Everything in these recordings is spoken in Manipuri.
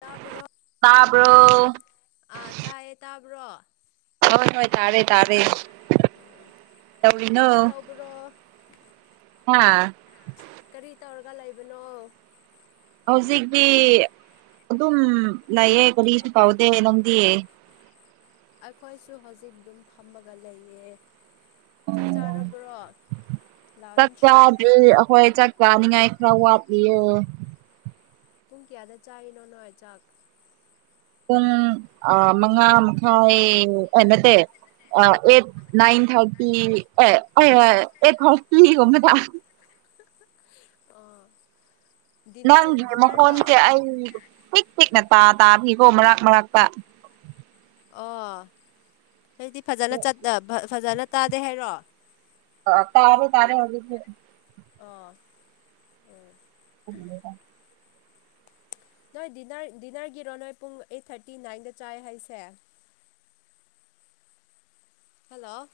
ꯇꯥꯕ꯭ꯔꯣ ꯇꯥꯕ꯭ꯔꯣ ꯇꯥꯏꯌꯦ ꯇꯥꯕ꯭ꯔꯣ ꯍꯣꯏ ꯍꯣꯏ ꯇꯥꯔꯦ ꯇꯥꯔꯦ ꯎꯝ ꯀꯔꯤ ꯇꯧꯔꯤꯅꯣ ꯇꯧꯕ꯭ꯔꯣ ꯍꯥ ꯀꯔꯤ ꯇꯧꯔꯒ ꯂꯩꯕꯅꯣ ꯍꯧꯖꯤꯛꯇꯤ ꯑꯗꯨꯝ ꯂꯩꯌꯦ ꯀꯂꯤꯁꯨ ꯀꯥꯎꯗꯦ ꯅꯪꯗꯤ ꯑꯩꯈꯣꯏꯁꯨ ꯍꯧꯖꯤꯛ ꯑꯗꯨꯝ ꯐꯝꯃꯒ ꯂꯩꯌꯦ ꯆꯥꯛ ꯆꯥꯔꯕ꯭ꯔꯣ ꯂꯟꯁ ꯆꯥꯛꯀꯗꯤ ꯑꯩꯈꯣꯏ ꯆꯥꯛ ꯆꯥꯅꯤꯡꯉꯥꯏ ꯈꯔ ꯋꯥꯠꯂꯤꯌꯦ ꯄꯨꯡ ꯀꯌꯥꯗ ꯆꯥꯅꯣ ꯅꯣꯣꯏ ꯆꯥꯛ ꯄꯨꯡ ꯃꯉꯥ ꯃꯈꯥꯏ ꯅꯠꯇꯦ ꯑꯠꯏꯟ ꯊꯥꯔꯇꯤ ꯐꯔꯇꯤꯃꯦ ꯊ ꯑꯣ ꯅꯪꯒꯤ ꯃꯣꯟꯁꯦ ꯄꯤꯛ ꯄꯤꯛ ꯅꯠꯇ ꯄꯥ ꯇꯥꯕꯤ ꯀꯣ ꯃꯔꯛꯥꯛ ꯃꯔꯛꯥꯛ ꯄꯥ ꯑꯣ ꯍꯧꯛꯇ ꯐꯖꯅ ꯐꯖꯅ ꯇꯥꯗꯦ ꯍꯥꯏꯔꯣ ꯑ ꯇꯥꯎꯔꯦ ꯇꯥꯔꯦ ꯍꯧꯖꯤ ꯑꯣ ꯎꯝ ꯎꯝ ꯅꯣꯏꯔ ꯗꯤꯟꯅꯔꯒꯤꯔꯣ ꯅꯣꯏ ꯄꯨꯡ ꯑꯩꯠ ꯊꯥꯔꯇꯤ ꯅꯥꯏꯟꯗ ꯆꯥꯏ ꯍꯥꯏꯁꯦ [inaudible] hello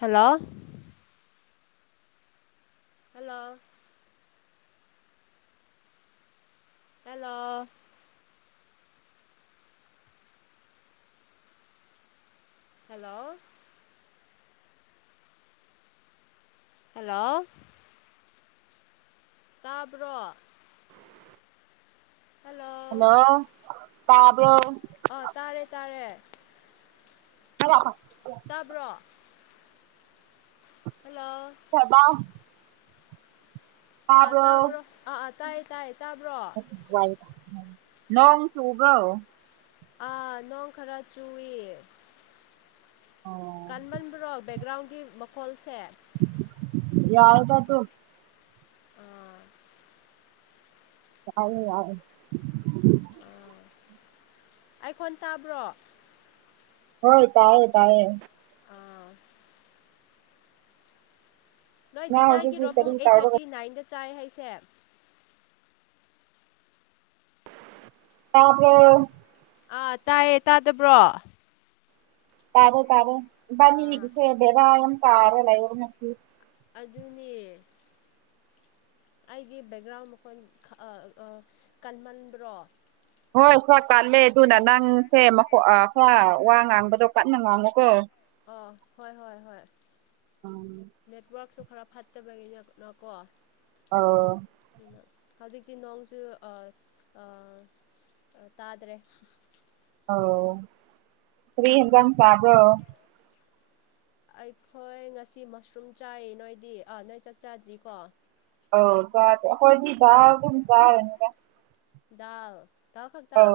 hello hello hello hello hello ꯇꯥꯕ꯭ꯔꯣ ꯍꯜꯂꯣ ꯇꯥꯕ꯭ꯔꯣ ꯑꯥ ꯇꯥꯔꯦ ꯇꯥꯔꯦ ꯇꯣ ꯇꯥꯕ꯭ꯔꯣ ꯍꯜꯂꯣ ꯑꯥ ꯇꯥꯕ꯭ꯔꯣ ꯑꯥ ꯑꯥ ꯇꯥꯏꯌꯦ ꯇꯥꯏꯌꯦ ꯇꯥꯕ꯭ꯔꯣ ꯅꯣꯡꯁꯨꯕ꯭ꯔ ꯑꯥ ꯅꯣꯡ ꯈꯔ ꯆꯨꯏ ꯑꯣ ꯀꯥꯟꯃꯟꯕ꯭ꯔꯣ ꯕꯦꯛꯒ꯭ꯔꯥꯎꯟꯒꯤ ꯃꯈꯣꯜꯁꯦ ꯌꯥꯔꯗ ꯇ ꯑꯣ ꯌꯥꯏ ꯌꯥꯏ ꯑꯩꯥꯈꯣꯟ ꯇꯥꯕ꯭ꯔꯣ ꯍꯣꯏ ꯇꯥꯏ ꯇꯥꯌꯦ ꯑꯥ ꯅꯣꯏ ꯅꯪ ꯍꯧꯖꯤꯛꯇꯤ ꯗꯤꯅꯔꯒꯤꯔꯣ ꯀꯔꯤ ꯄꯨꯡ ꯑꯩꯠ ꯇꯧꯔꯒ ꯊꯥꯔꯇꯤ ꯅꯥꯏꯟꯗ ꯆꯥꯏ ꯍꯥꯏꯁꯦ ꯇꯥꯕꯔꯣ ꯑꯥ ꯇꯥꯏꯌꯦ ꯇꯥꯗꯕ꯭ꯔꯣ ꯇꯔꯦ ꯑꯥ ꯇꯔꯦꯅꯤꯦꯗꯦꯚ ꯌꯥꯝꯝ ꯀꯥꯔ ꯂꯩ ꯑꯖꯅꯤ ꯑꯩꯒꯤ ꯕꯦꯛꯒ꯭ꯔꯥꯎꯟ ꯃꯈꯣꯏ ꯀꯟꯃꯟꯕ꯭ꯔꯣ ꯍꯣꯏ ꯈꯔ ꯀꯜꯂꯦ ꯑꯗꯨꯅ ꯅꯪꯁꯦ ꯈꯔ ꯋꯥ ꯉꯥꯡꯕꯗꯣ ꯀꯟꯅ ꯉꯥꯡꯉꯨꯀꯣ ꯑ ꯍꯣꯏ ꯍꯣꯏ ꯍꯣꯏ ꯅꯦꯠꯋ ꯈꯔ ꯐꯠꯇꯕꯒꯤꯅꯅꯀꯣ ꯑ ꯍꯧꯖꯤꯛꯇꯤ ꯅꯣꯡꯁꯨ ꯇꯥꯗ꯭ꯔꯦ ꯑꯣ ꯐꯔꯤ ꯍꯟꯗ ꯇꯕ꯭ꯔꯣ ꯑꯩꯈꯣꯏ ꯉꯁꯤ ꯃꯁꯔꯨꯝ ꯆꯥꯏ ꯅꯣꯏꯗꯤ ꯑꯥ ꯅꯣꯏ ꯆꯥꯛ ꯆꯥꯗ꯭ꯔꯤꯀꯣ ꯑ ꯆꯗ ꯍꯣꯏꯗꯤ ꯑꯗꯨꯝ ꯆꯔꯅꯤ ꯗꯎ ꯊꯎ ꯈꯛꯇ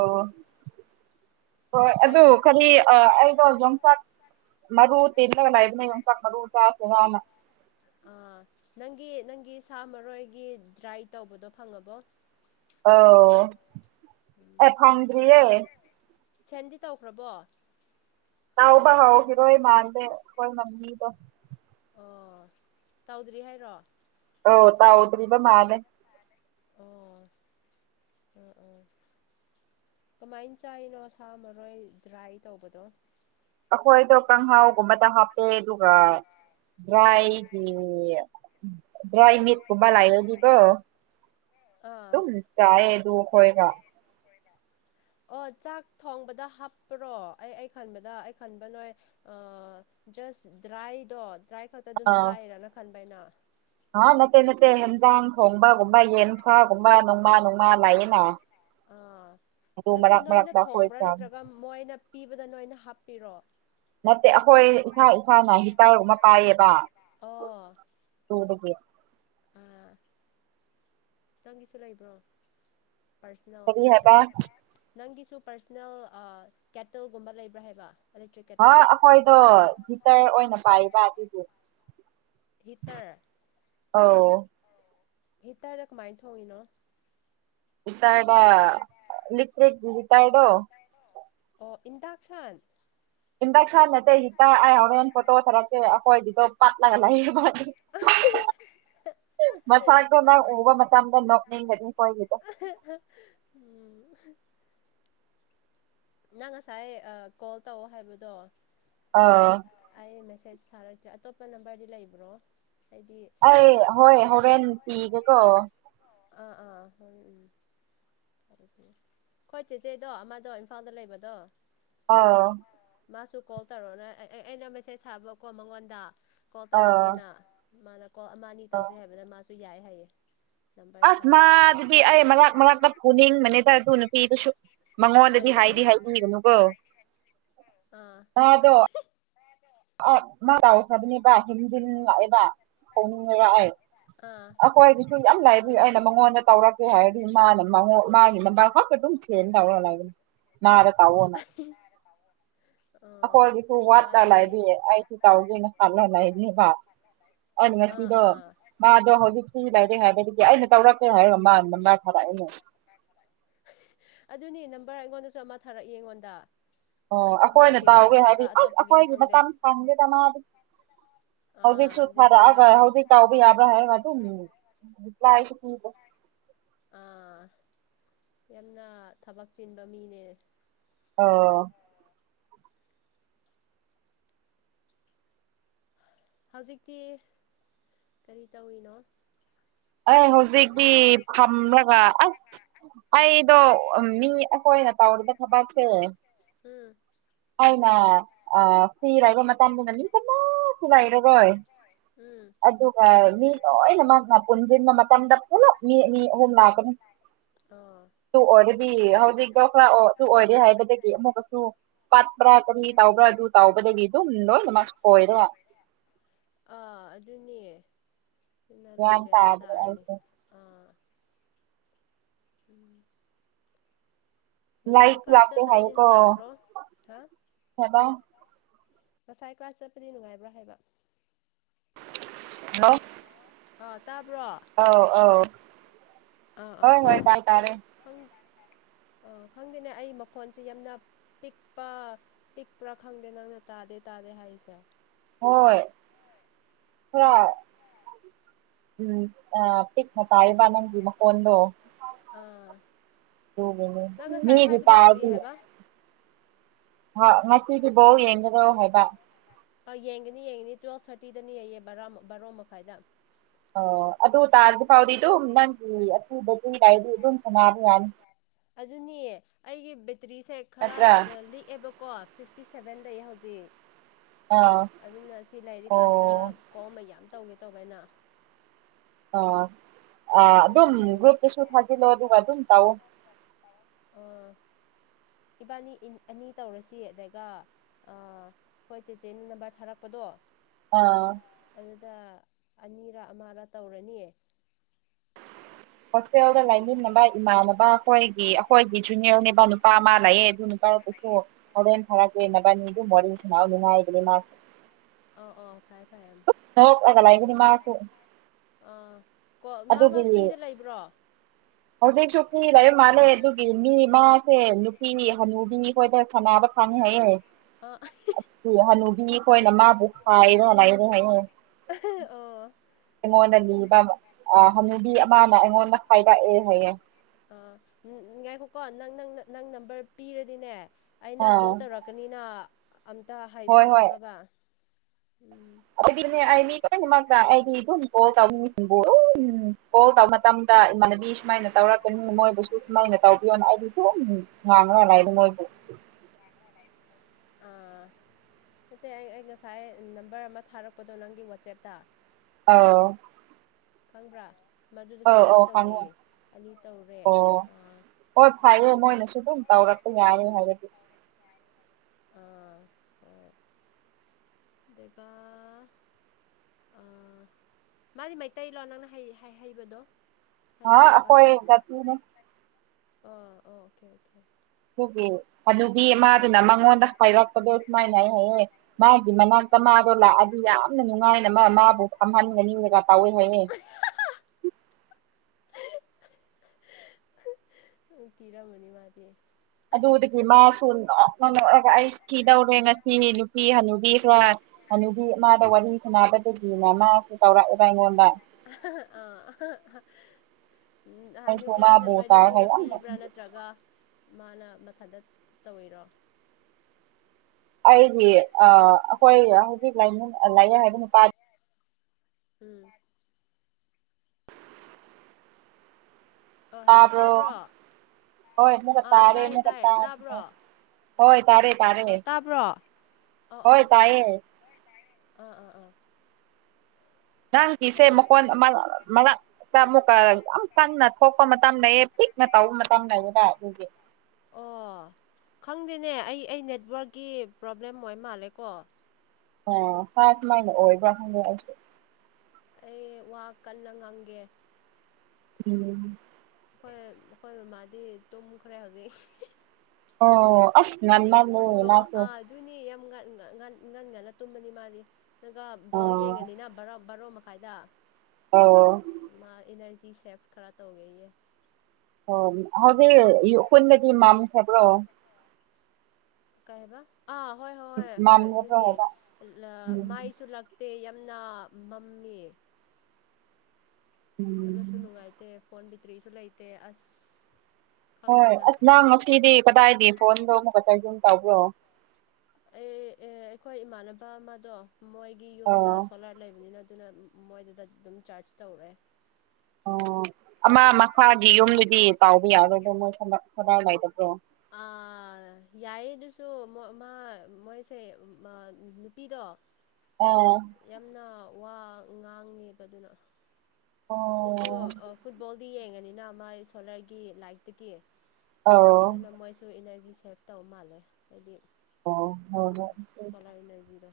ꯍꯣꯏ ꯑꯗꯨ ꯁꯥꯏꯠ ꯀꯔꯤ ꯑꯩꯗꯣ ꯌꯣꯡꯆꯥꯛ ꯃꯔꯨ ꯇꯅꯨ ꯆ ꯑꯥ ꯅꯪꯒꯤ ꯅꯪꯒꯤ ꯁꯥ ꯃꯔꯣꯏꯒꯤ ꯗ꯭ꯔꯥꯏ ꯇꯧꯕꯗꯣ ꯐꯪꯉꯕꯣ ꯑꯣ ꯎꯝ ꯑꯦ ꯐꯪꯗꯔꯤꯌꯦ ꯁꯦꯟꯗꯤ ꯇꯧꯈ꯭ꯔꯕꯣ ꯇꯧꯕ ꯍꯧꯒꯤꯔꯣꯏ ꯃꯥꯟꯗꯦ ꯑꯈꯣꯏ ꯃꯝꯃꯤꯗꯣ ꯑꯣ ꯇꯧꯗ꯭ꯔꯤ ꯍꯥꯏꯔꯣ ꯍꯣ ꯇꯥꯎꯗꯔꯤꯕ ꯃꯥꯂꯦ ꯑꯣ ꯎꯝ ꯑꯣ ꯀꯃꯥꯏꯅ ꯆꯥꯏꯅꯣ ꯁꯥ ꯃꯔꯣꯏ ꯗ꯭ꯔꯥꯏ ꯇꯧꯕꯗꯣ ꯑꯩꯈꯣꯏꯗꯣ ꯀꯥꯡꯪꯍꯥꯎꯒꯨꯝꯕꯗ ꯍꯥꯞꯄꯦ ꯑꯗꯨꯒ ꯗ꯭ꯔꯥꯏ ꯗ꯭ꯔꯥꯏꯃꯤꯠ ꯈꯨꯕꯂꯔꯗꯤꯀꯣ ꯑꯥ ꯇꯝ ꯆꯑꯗꯨ ꯍꯣꯏꯒ ꯑꯣ ꯆꯥꯛ ꯊꯣꯡꯕꯗ ꯍꯥꯞꯄ꯭ꯔꯣ ꯑꯩ ꯑꯩ ꯈꯟꯕꯗ ꯑꯩ ꯈꯟꯕ ꯅꯣꯏ ꯑ ꯖꯁ ꯗ꯭ꯔꯥꯏꯗꯣ ꯗ꯭ꯔꯥꯏ ꯈꯛꯇ ꯑꯗꯨꯝ ꯆꯥꯏꯔꯅ ꯈꯟꯕ ꯑꯩꯅ ꯑ ꯅꯠꯇꯦ ꯅꯠꯇꯦ ꯍꯦꯟꯖꯥꯡ ꯊꯣꯡꯕꯒꯨꯝꯕ ꯌꯦꯟꯁꯥꯒꯨꯝꯕ ꯅꯣꯡꯃꯥ ꯣꯡꯃꯥ ꯂꯥꯛꯏꯅ ꯑꯥ ꯅꯠꯇꯦ ꯅꯣꯏꯅ ꯑꯩꯈꯣꯏ ꯊꯣꯡꯕ꯭ꯔꯥ ꯆꯥꯕꯅꯦ ꯅꯠꯇ꯭ꯔꯒ ꯃꯣꯏꯅ ꯄꯤꯕꯗ ꯅꯣꯏꯅ ꯍꯥꯞꯄꯤꯔꯣ ꯅꯠꯇꯦ ꯑꯩꯈꯣꯏ ꯏꯁꯥ ꯏꯁꯥꯅ ꯍꯤꯇꯔꯨꯛ ꯑꯃ ꯄꯥꯏꯌꯦꯕ ꯑꯣ ꯎꯔ ꯑꯥ ꯅꯇꯪꯒꯤꯁꯨ ꯂꯩꯕ꯭ꯔꯣ ꯄꯔꯁꯅꯦꯜ ꯀꯔꯤ ꯍꯥꯏꯕ ꯍꯇꯔ ꯅꯪꯒꯤꯁꯨ ꯄꯔꯁꯅꯦꯜ ꯀꯦꯇꯜꯒꯨꯝꯕ ꯂꯩꯕ꯭ꯔꯥ ꯍꯥꯏꯕ ꯏꯂꯦꯛꯇ꯭ꯔꯤꯛ ꯍꯥ ꯀꯦꯇꯜ ꯑꯩꯈꯣꯏꯗꯣ ꯒꯤꯇꯔ ꯑꯣꯏꯅ ꯄꯥꯏꯔꯤꯕ ꯍꯤꯇꯥꯔ ꯑꯧ ꯍꯦꯛꯇꯗ ꯀꯃꯥꯏꯅ ꯊꯣꯛꯏꯅꯣ ꯏꯇꯥꯥꯏ ꯂꯇ꯭ꯔꯦ ꯂꯤꯇꯥꯥꯏꯗꯣ ꯑꯣ ꯏꯟꯗ ꯈꯥꯟ ꯈꯥꯟ ꯅꯠꯇ ꯑꯥꯏ ꯍꯔꯦꯟ ꯐꯣꯇꯣ ꯑꯣꯊꯔꯛꯀꯦ ꯑꯩꯈꯣꯏꯗꯤꯗꯣ ꯄꯥꯛꯂꯒꯂ ꯃꯊ ꯎꯕ ꯑꯣ ꯃꯊꯗ ꯅꯣꯏ ꯎꯝ ꯅꯪ ꯉꯁꯥꯏ ꯀꯣꯜ ꯇꯧꯑꯣ ꯍꯥꯏꯕꯗꯣ ꯑꯥ ꯃꯦꯁꯦꯁ ꯊꯥꯔꯛꯇ꯭ꯔꯦ ꯑꯇꯣꯞꯄ ꯅꯝꯕꯔꯗꯤ ꯂꯩꯕ꯭ꯔꯣ ꯑꯩꯗꯤ ꯑꯩ ꯍꯣꯏ ꯍꯣꯔꯦꯟ ꯄꯤꯒꯦꯀꯣ ꯑꯥ ꯑꯥ ꯍ ꯎꯝ ꯍꯣꯏ ꯆꯦ ꯆꯦꯣ ꯑꯃꯥꯗ ꯏꯝꯐꯥꯜꯗ ꯂꯩꯕꯗꯣ ꯑꯥ ꯃꯥꯁꯨ ꯀꯣꯜ ꯇꯧꯔꯛꯑꯣꯅ ꯑꯦ ꯑꯩꯅ ꯃꯦꯁꯦꯖ ꯁꯥꯕꯀꯣ ꯃꯉꯣꯟꯗ ꯀꯣꯜ ꯑꯥ ꯇꯧꯔꯛꯀꯦꯅ ꯃꯥꯅ ꯀꯣꯜ ꯑꯃ ꯑꯅꯤ ꯇꯧꯁꯦ ꯍꯥꯏꯕꯗ ꯃꯥꯁꯨ ꯌꯥꯏ ꯍꯥꯏꯌꯦ ꯅꯝꯕꯔ ꯑꯁ ꯃꯥ ꯊꯥꯔꯛꯏ ꯑꯗꯨꯗꯤ ꯑꯩ ꯃꯔꯛ ꯃꯔꯛꯇ ꯄꯨꯅꯤꯡꯕꯅꯤꯗ ꯑꯗꯨ ꯅꯨꯄꯤꯗꯨꯁꯨ ꯃꯉꯣꯟꯗꯗꯤ ꯀꯔꯤꯒꯤ ꯍꯥꯏꯗꯤ ꯍꯥꯏꯕꯤꯒꯅꯨꯕꯣ ꯑꯥ ꯑꯗꯣ ꯑ ꯃꯥ ꯂꯥꯎꯈ꯭ꯔꯕꯅꯦꯕ ꯍꯨꯝꯖꯤꯟ ꯂꯛꯑꯦꯕ ꯍꯧꯅꯤꯡꯉ ꯂꯥꯛꯑꯦ ꯑ ꯑꯩꯈꯣꯏꯗꯤꯁꯨ ꯌꯥꯝ ꯂꯥꯏꯕꯤꯏ ꯑꯩꯅ ꯃꯉꯣꯟꯗ ꯇꯧꯔꯛꯀꯦ ꯍꯥꯏꯔꯗꯤ ꯃꯥꯅ ꯃꯥꯒꯤꯅ ꯃꯔꯈꯛꯇ ꯑꯗꯨꯝ ꯁꯦꯅꯤ ꯇ ꯑ ꯇꯥꯥꯎꯑꯣꯅ ꯔ ꯑꯩꯈꯣꯏꯒꯤꯁꯨ ꯋꯥꯠꯂ ꯂꯥꯏ ꯑꯩꯁꯨ ꯇꯥꯎꯗꯅ ꯈꯜꯂꯣ ꯂꯩꯅꯦꯕ ꯑꯗꯨ ꯑꯥ ꯉꯁꯤꯗꯣ ꯑꯥ ꯃꯥꯗꯣ ꯍꯧꯖꯤꯛ ꯂꯥꯏꯔꯤꯛ ꯍꯥꯏꯕꯗꯒꯤ ꯑꯩꯅ ꯇꯧꯔꯛꯀꯦ ꯍꯥꯏꯔꯣ ꯃꯥꯗ ꯃꯥ ꯊꯥꯔꯛꯏꯅꯦ ꯑꯗꯨꯅꯤ ꯅꯝꯕꯔ ꯑꯩꯉꯣꯟꯗꯁꯨ ꯑꯃ ꯊꯥꯔꯛꯏ ꯑꯩꯉꯣꯟꯗ ꯑꯣ ꯑꯩꯈꯣꯏꯅ ꯃꯥꯒꯤꯔ ꯇꯥꯎꯒꯦ ꯅꯠꯇ꯭ꯔꯒ ꯍꯥꯏꯕꯤꯌ ꯑꯁ ꯑꯇꯣꯞꯄꯒꯤꯔ ꯑꯩꯈꯣꯏꯒꯤ ꯈꯪꯗꯦ ꯃꯇꯝ ꯁꯪꯒꯦꯗ ꯃꯥ ꯑꯗꯨꯝ ꯑꯥ ꯍꯧꯖꯤꯛꯁꯨ ꯑꯗꯨꯅꯤ ꯈꯔꯕ ꯃꯥꯏꯗꯤ ꯍꯧꯖꯤꯛ ꯇꯥꯎꯕ ꯌꯥꯕ꯭ꯔꯥ ꯍꯥꯏ ꯑꯗꯨ ꯂꯏꯗ ꯑꯥ ꯌꯥꯝꯅ ꯊꯕꯛ ꯆꯤꯟꯕ ꯃꯤꯅꯦ ꯑꫭ ꯍꯧꯖꯤꯛꯇꯤ ꯀꯔꯤ ꯇꯧꯋꯤꯅꯣ ꯑꯦ ꯍꯧꯖꯤꯛꯤ ꯐꯝꯂꯒ ꯑ ꯑꯩꯗꯣ ꯃꯤ ꯑꯩꯈꯣꯏꯅ ꯇꯧꯔꯤꯕ ꯊꯕꯛꯁꯦ ꯎꯝ ꯑꯩꯅ ꯐꯤꯔ ꯍꯥꯏꯕ ꯃꯇꯝꯗꯨꯗ ꯃꯤ ꯀꯟꯅꯁꯨꯤꯂꯥꯏꯔꯔꯣꯏ ꯎꯝ ꯑꯗꯨꯒ ꯃꯤ ꯂꯣꯏꯅ ꯃꯍꯥꯛꯅ ꯄꯨꯟꯁꯤꯟꯕ ꯃꯇꯝꯗ ꯄꯨꯨꯝꯅꯃꯛ ꯃꯤ ꯑ ꯑꯍꯨꯝ ꯂꯥꯛꯀꯅꯤ [inaudible] ꯇꯨ ꯑꯣꯏꯔꯗꯤ ꯍꯧꯖꯤꯛꯇꯣ ꯈꯔ ꯇ ꯑꯣꯏꯔꯦ ꯍꯥꯏꯕꯗꯒꯤ ꯑꯃꯨꯛꯀꯁꯨ ꯄꯠꯕ꯭ꯔꯥ ꯀꯅꯤ ꯇꯥꯎꯕ꯭ꯔꯥ ꯑꯗꯨ ꯇꯥꯎꯕꯗꯗꯒꯤ ꯑꯗꯨ ꯎꯅꯣ ꯅ ꯃꯁ ꯍꯣꯣꯏꯔꯦ ꯑꯥ ꯑꯗꯨꯅꯤ ꯁꯤꯅ ꯒ꯭ꯌꯥꯟ ꯅꯣꯏꯗꯦꯔꯥ ꯇꯥꯗ꯭ꯔꯦ ꯇꯥꯔꯅꯤ ꯑꯩꯁꯦ ꯑ ꯎꯝ ꯉꯁꯥꯏ ꯂꯥꯏꯛ ꯀ꯭ꯂꯥꯁ ꯂꯥꯛꯇꯦ ꯆꯠꯄꯗꯗꯤ ꯍꯥꯏꯀꯣ ꯅꯨꯡꯉꯥꯏꯕ꯭ꯔꯣ ꯍꯥ [unintelligible] ꯉꯁꯥꯏ ꯀ꯭ꯋꯥ ꯆꯠꯄꯗꯤ ꯅꯨꯡꯉꯥꯏꯕ꯭ꯔꯥ ꯍꯥꯏꯕ ꯅ ꯑꯥ ꯇꯥꯕ꯭ꯔꯣ ꯑꯥ ꯑꯥꯎ ꯑꯥꯎ ꯍꯣꯏ ꯍꯣꯏ ꯇꯥꯏ ꯇꯥꯔꯦ ꯑꯣ ꯈꯪꯗꯦꯅꯦ ꯑꯩ ꯃꯈꯣꯟꯁꯦ ꯌꯥꯝꯅ ꯄꯤꯛꯄ ꯄꯤꯛꯄ꯭ꯔꯥ ꯈꯪꯗꯦ ꯅꯪꯅ ꯇꯥꯗꯦ ꯇꯥꯗꯦ ꯍꯥꯏꯁꯦ ꯍꯣꯏ ꯍꯣ ꯎꯝ ꯄꯤꯛꯅ ꯇꯥꯏꯕꯅꯒꯤ ꯃꯈ ꯐꯣꯟꯗꯣ ꯑꯥ ꯅꯪ ꯉꯁꯥꯏ ꯃꯤꯗꯤ ꯍꯥꯏꯕꯗꯣ ꯇꯥꯔ ꯀꯔꯤ ꯍꯥꯏꯕ ꯍ ꯉꯁꯤꯗꯤꯕꯥꯎ ꯌꯦꯡꯒꯗꯣ ꯍꯥꯏꯕ ꯑ ꯌꯦꯡꯒꯅꯤ ꯌꯦꯡꯒꯅꯤ ꯇꯨꯋꯜꯐ ꯊꯥꯔꯇꯤꯗꯅꯤ ꯌꯦꯡꯌꯦ ꯕꯥꯔ ꯕꯥꯔꯣ ꯃꯈꯥꯏꯗ ꯑꯣ ꯑꯗꯨ ꯇꯥꯗꯤ ꯐꯥꯎꯗꯤ ꯑꯗꯨꯝ ꯅꯪꯒꯤ ꯑꯊꯨꯗ ꯆꯨꯏꯗꯥꯏꯗꯤ ꯑꯗꯨꯝ ꯁꯅꯥꯔ ꯌꯥꯅꯤ ꯑꯗꯨꯅꯤꯌꯦ ꯑꯩꯒꯤ ꯕꯦꯇ꯭ꯔꯤꯁꯦ ꯈꯔ ꯅꯠꯇ꯭ꯔꯥ ꯂꯤꯛꯑꯦꯕꯀꯣ ꯐꯤꯐꯇꯤ ꯁꯦꯚꯦꯟꯗꯩ ꯍꯧꯖꯤꯛ ꯑꯥ ꯑꯗꯨꯅ ꯁꯤ ꯑꯣ ꯂꯩꯔꯤꯀꯥꯟꯗ ꯀꯣ ꯃꯌꯥꯝ ꯇꯧꯒꯦ ꯇꯧꯕꯩꯅ ꯑꯥ ꯑ ꯑꯗꯨꯝ ꯒ꯭ꯔꯨꯞꯇꯁꯨ ꯊꯥꯖꯤꯜꯂꯣ ꯑꯗꯨꯒ ꯑꯗꯨꯝ ꯇꯧꯑꯣ [inaudible] ꯏꯕꯥꯅꯤ ꯑꯅꯤ ꯇꯧꯔꯁꯤ ꯑꯗꯨꯒ ꯑꯩꯣꯏ ꯆꯦꯆꯦ ꯅꯝꯕꯔ ꯊꯥꯔꯛꯄꯗꯣ ꯑꯥ ꯑꯗꯨꯗ ꯑꯅꯤꯔ ꯑꯃꯔ ꯇꯧꯔꯅꯤ ꯍꯣꯁꯇꯦꯜꯗ ꯂꯩꯃꯤꯟꯅꯕ ꯏꯃꯥꯟꯅꯕ ꯑꯩꯈꯣꯏꯒꯤ ꯑꯩꯈꯣꯏꯒꯤ ꯖꯨꯅꯤꯌꯔꯅꯦꯕ ꯅꯨꯄꯥ ꯑꯃ ꯂꯩꯑꯦ ꯑꯗꯨ ꯅꯨꯄꯥꯥ ꯇꯧꯊꯣꯛ ꯍꯣꯔꯦꯟ ꯐꯔꯛꯅꯦ ꯃꯕꯥꯅꯤ ꯑꯗꯨꯝ ꯋꯥꯔꯤ ꯁꯅꯍꯜꯂꯨ ꯅꯨꯡꯉꯥꯏꯕꯅꯦ ꯃꯥꯁꯨ ꯑꯣ ꯑꯣ ꯍꯧꯑꯥꯠꯂꯒ ꯂꯩꯕꯅꯤ ꯃꯥꯁꯨ ꯑꯥ ꯀꯣ ꯃꯥ ꯃꯥ ꯐ꯭ꯔꯤꯗ ꯂꯩꯕ꯭ꯔꯣ ꯍꯧꯖꯤꯛꯁꯨꯨ ꯐꯔꯤ ꯂꯩꯕꯥ ꯃꯥꯜꯂꯦ ꯑꯗꯨꯒꯤ ꯃꯤ ꯃꯥꯥꯁꯦ ꯅꯨꯞ ꯄꯤꯅꯤ ꯍꯅꯨꯕꯤꯅꯤ ꯈꯣꯏꯇꯥ ꯊꯝꯃꯛꯑꯕꯥ ꯐꯪꯅꯤ ꯍꯥꯏꯌꯦ ꯑꯥ ꯑꯁꯤ ꯍꯅꯨ ꯃꯤꯈꯣꯏꯅ ꯃꯥꯕꯨ ꯄꯥꯏꯔꯣ ꯂꯩꯔꯣ ꯍꯥꯏ ꯑꯣ ꯑꯩꯉꯣꯟꯗ ꯑꯣ ꯂꯨ ꯄꯥꯝꯕꯔꯥ ꯑ ꯍꯅꯨꯕꯤ ꯑꯃꯅ ꯑꯩꯉꯣꯟꯗ ꯍꯥꯏꯔꯛꯑꯦ ꯍꯥꯏꯌꯦ ꯑꯥ ꯉꯥꯏꯈꯣꯀꯣ ꯅꯪ ꯅꯪ ꯅꯪ ꯅꯝꯕꯔ ꯄꯤꯔꯗꯤꯅꯦ ꯑꯩꯅ ꯑꯥ ꯀꯣꯜ ꯇꯧꯔꯛꯀꯅꯤꯅ ꯑꯃ ꯇ ꯍꯣꯏ ꯍꯥꯏꯕꯤꯌꯣ ꯍꯣꯏ ꯈꯪꯉꯕꯥ ꯑꯗꯨꯒꯤꯅꯦ ꯑꯩ ꯃꯤ ꯂꯣꯏꯟꯃꯛꯇ ꯑꯩꯗꯤ ꯑꯗꯨꯝ ꯀꯣꯜ ꯇꯧꯅꯤꯡꯁꯤꯕꯨ ꯀꯣꯜ ꯇꯧꯕ ꯃꯇꯝꯗ ꯏꯃꯥꯟꯅꯕꯤ ꯑꯩ ꯁꯨꯃꯥꯏꯅ ꯇꯧꯔꯛꯄꯅꯤ ꯃꯣꯏꯕꯨꯁꯨ ꯁꯨꯃꯥꯏꯅ ꯇꯧꯕꯤꯌꯣꯅ ꯑꯩꯗꯤ ꯁꯨꯝ ꯉꯥꯡꯉꯥ ꯂꯩꯗ ꯃꯣꯏꯕꯨ [inaudible] ꯑꯥ ꯅꯠꯇꯦ ꯑꯩ ꯑꯩ ꯉꯁꯥꯏ ꯅꯝꯕꯔ ꯑꯃ ꯊꯥꯔꯛꯄꯗꯣ ꯅꯪꯒꯤ ꯋꯥꯆꯦꯞꯇ ꯑꯎ ꯈꯪꯕ꯭ꯔꯥ ꯃꯗꯨꯗꯁꯨ ꯑꯅꯤ ꯈꯪꯉꯦ ꯇꯧꯔꯣꯏꯌꯦ ꯑꯅꯤ ꯇꯧꯔꯦ ꯑꯣ ꯑꯥ ꯍꯣꯏ ꯐꯩꯌꯦ ꯃꯣꯏꯅꯁꯨ ꯑꯗꯨꯝ ꯇꯧꯔꯛꯄ ꯌꯥꯔꯦ ꯍꯥꯏꯔꯗꯤ ꯑꯥ ꯍꯣꯏ ꯗꯩꯒꯥ ꯑ ꯃꯥꯗꯤ ꯃꯩꯇꯩ ꯂꯣ ꯅꯪꯅ ꯍꯩ ꯍꯩ ꯍꯩꯕꯗꯣ ꯍꯥꯏꯕ ꯍꯥꯥ ꯑꯈꯣꯏ ꯖꯥꯇꯤꯅꯦ ꯑꯥ ꯑꯣ ꯑꯣꯈꯦ ꯑꯣꯈꯦ ꯑꯗꯨꯒꯤ ꯍꯥꯅꯨꯕꯤ ꯃꯥꯗꯨꯅ ꯃꯉꯣꯟꯗ ꯍꯥꯏꯔꯛꯄꯗꯣ ꯁꯨꯃꯥꯏꯅ ꯍꯥꯏꯦ ꯃꯥꯕꯨ ꯃꯅꯥꯛ ꯇꯥ ꯃꯥꯗꯣ ꯂꯥꯛꯑꯗꯤ ꯌꯥꯝꯅ ꯅꯨꯡꯉꯥꯏꯅ ꯃꯥ ꯃꯥꯕꯨ ꯐꯝꯍꯟꯒꯅꯤꯕ ꯀꯥꯎꯏ ꯍꯣꯏꯅꯤ ꯀꯤꯔꯝꯃꯅꯤ ꯃꯥꯗꯤ ꯑꯗꯨꯗꯒꯤ ꯃꯥꯁꯨ ꯅꯣꯛ ꯅ ꯅꯣꯛꯑꯒ ꯑꯩ ꯀꯤꯗꯧꯔꯦ ꯉꯁꯤꯅꯤ ꯅꯨꯄꯤ ꯍꯅꯨꯕꯤ ꯈꯔ ꯍꯥꯅꯨꯕꯤ ꯃꯥꯗꯥ ꯋꯥꯔꯤ ꯁꯅꯥꯕꯗꯒꯤꯅ ꯃꯥꯁꯨ ꯇꯧꯔꯛꯑꯦꯕ ꯑꯩꯉꯣꯟꯗ ꯑ ꯑꯩꯁꯨ ꯃꯥꯕꯨ ꯇꯥꯔꯦ ꯍꯥꯏꯕꯥ ꯌꯥꯝꯅꯥ ꯔꯥ ꯅꯥꯠꯇꯔꯒꯥ ꯃꯅꯥ ꯃꯊꯟꯗ ꯇꯧꯏꯔꯣ ꯑꯩꯒꯤ ꯑꯩꯈꯣꯏ ꯍꯧꯖꯤꯛ ꯂꯩꯌꯦ ꯍꯥꯏꯕ ꯅꯨꯄꯥ ꯎꯝ ꯑꯣ ꯍꯜꯂꯣ ꯇꯥꯕ꯭ꯔꯣ ꯍꯣꯏ ꯑꯃꯨꯛꯀꯥ ꯑꯥ ꯇꯥꯔꯦ ꯇꯥꯏꯌꯦ ꯑꯃꯨꯛꯀꯥ ꯇꯥꯏꯌꯦ ꯇꯥ ꯇꯥꯕ꯭ꯔꯣ ꯍꯣꯏ ꯇꯥꯔꯦ ꯇꯥꯔꯦ ꯑ ꯑ ꯍꯣꯏ ꯑ ꯀꯩ ꯀꯩ ꯇꯥꯏꯌꯦ ꯑꯥ ꯑꯥ ꯑꯥ ꯅꯪꯒꯤꯁꯦ ꯍꯧꯖꯤꯛ ꯃꯈꯣꯟ ꯃꯔꯛꯇ ꯑꯃꯨꯛꯀ ꯌꯥꯝ ꯀꯟꯅ ꯊꯣꯛꯄ ꯃꯇꯝ ꯂꯩꯌꯦ ꯄꯤꯛꯅ ꯇꯧꯕ ꯃꯇꯥꯡ ꯂꯩꯌꯦꯕꯥ ꯑꯗꯨꯒꯤ ꯑꯣ ꯈꯪꯗꯦꯅꯦ ꯑꯩ ꯑꯩ ꯅꯦꯠꯋꯥꯔꯛꯀꯤ ꯄ꯭ꯔꯣꯕ꯭ꯂꯦꯝ ꯑꯣꯏ ꯃꯥꯜꯂꯦꯀꯣ ꯑ ꯍꯥꯠ ꯃꯥꯥꯏꯅ ꯑꯣꯏꯕ ꯈꯪꯗꯦ ꯑꯩꯁꯨ ꯑꯩ ꯋꯥ ꯀꯟꯅ ꯉꯥꯡꯒꯦ ꯎꯝ ꯑꯩꯈꯣꯏ ꯃꯈꯣꯏ ꯃꯃꯥꯗꯤ ꯇꯨꯝꯈ꯭ꯔꯦ ꯍꯧꯖꯤꯛ ꯑꯣ ꯑꯁ ꯉꯟꯃꯜꯂꯦ ꯃꯁꯨ ꯉꯟ ꯉꯟ ꯉꯟ ꯉꯟꯉꯟꯂ ꯇꯨꯝꯅꯤ ꯃꯥꯗꯤ ꯑꯗꯨꯒ ꯕꯣꯜ ꯑꯣ ꯌꯦꯡꯉꯅꯤꯅ ꯕꯥꯔꯣ ꯃꯛ ꯐꯥꯏꯗ ꯑꯣ ꯁꯦꯁ ꯈꯔ ꯇꯧꯒ ꯑꯦ ꯑꯣ ꯍꯧꯖꯤ ꯈꯨꯣꯏꯟꯅꯗꯤ ꯃꯝꯈꯕ꯭ꯔꯣ ꯀꯥꯏꯕ ꯃꯥꯟꯨ ꯗ ꯎꯝ ꯁꯦ ꯌꯥꯝꯅ ꯃꯝꯃꯤ ꯌꯥꯝꯅꯁꯨ ꯎꯝ ꯅꯨꯡꯉꯥꯏꯇꯦ ꯐꯣꯟ ꯕꯦꯇ꯭ꯔꯤꯁꯨ ꯂꯩꯇꯦ ꯑꯁ ꯍꯣꯏ ꯈꯪꯗꯦꯗ ꯑꯁ ꯅꯪ ꯉꯁꯤꯗꯤ ꯀꯗꯥꯏꯗ ꯐꯣꯟꯗꯣ ꯑꯃ ꯈꯛꯇꯖꯨꯝ ꯇꯧꯕ꯭ꯔꯣ ꯑꯩ ꯑꯦ ꯑꯩꯈꯣꯏ ꯏꯃꯥꯟꯅꯕ ꯑꯃꯗꯣ ꯃꯣꯏꯒꯤ ꯌꯨꯝꯗ ꯑꯣ ꯁꯣꯂꯥꯔ ꯂꯩꯕꯅꯤꯅ ꯑꯗꯨꯅ ꯃꯣꯏꯗꯨꯗ ꯑꯗꯨꯝ ꯆꯥꯔꯖ ꯇꯧꯔꯦ ꯎꯝ ꯑꯃ ꯃꯈꯥꯒꯤ ꯌꯨꯝꯗꯨꯗꯤ ꯇꯥꯎꯕ ꯌꯥꯔꯣꯏꯗꯣ ꯃꯣꯏ ꯀꯗꯥꯏꯗꯥꯏꯗꯕ꯭ꯔꯣ ꯑꯥ ꯌꯥꯏꯌꯦ ꯑꯗꯨꯁꯨ ꯃꯥ ꯃꯣꯏꯁꯦ ꯅꯨꯄꯤꯗꯣ ꯑꯥ ꯌꯥꯝꯅ ꯋꯥ ꯉꯥꯡꯉꯦꯕꯗꯨꯅ ꯑꯗꯨꯁꯨ ꯑꯣ ꯐꯨꯠꯕꯣꯜ ꯌꯦꯡꯉꯅꯤꯅ ꯃꯥꯏ ꯁꯣꯂꯔꯒꯤ ꯂꯥꯏꯠꯇꯒꯤ ꯑꯧ ꯑꯗꯨꯅ ꯃꯣꯏꯁꯨ ꯏꯅꯔꯖꯤ ꯖꯤ ꯁꯦꯞ ꯇꯧꯕ ꯃꯥꯜꯂꯦ ꯍꯥꯏꯗꯤ ꯑꯣ ꯍꯣꯏ ꯍꯣꯏ ꯁꯣꯂꯥꯔ ꯏꯅꯔꯖꯤꯗꯣ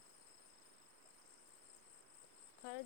ꯈꯔꯗꯤ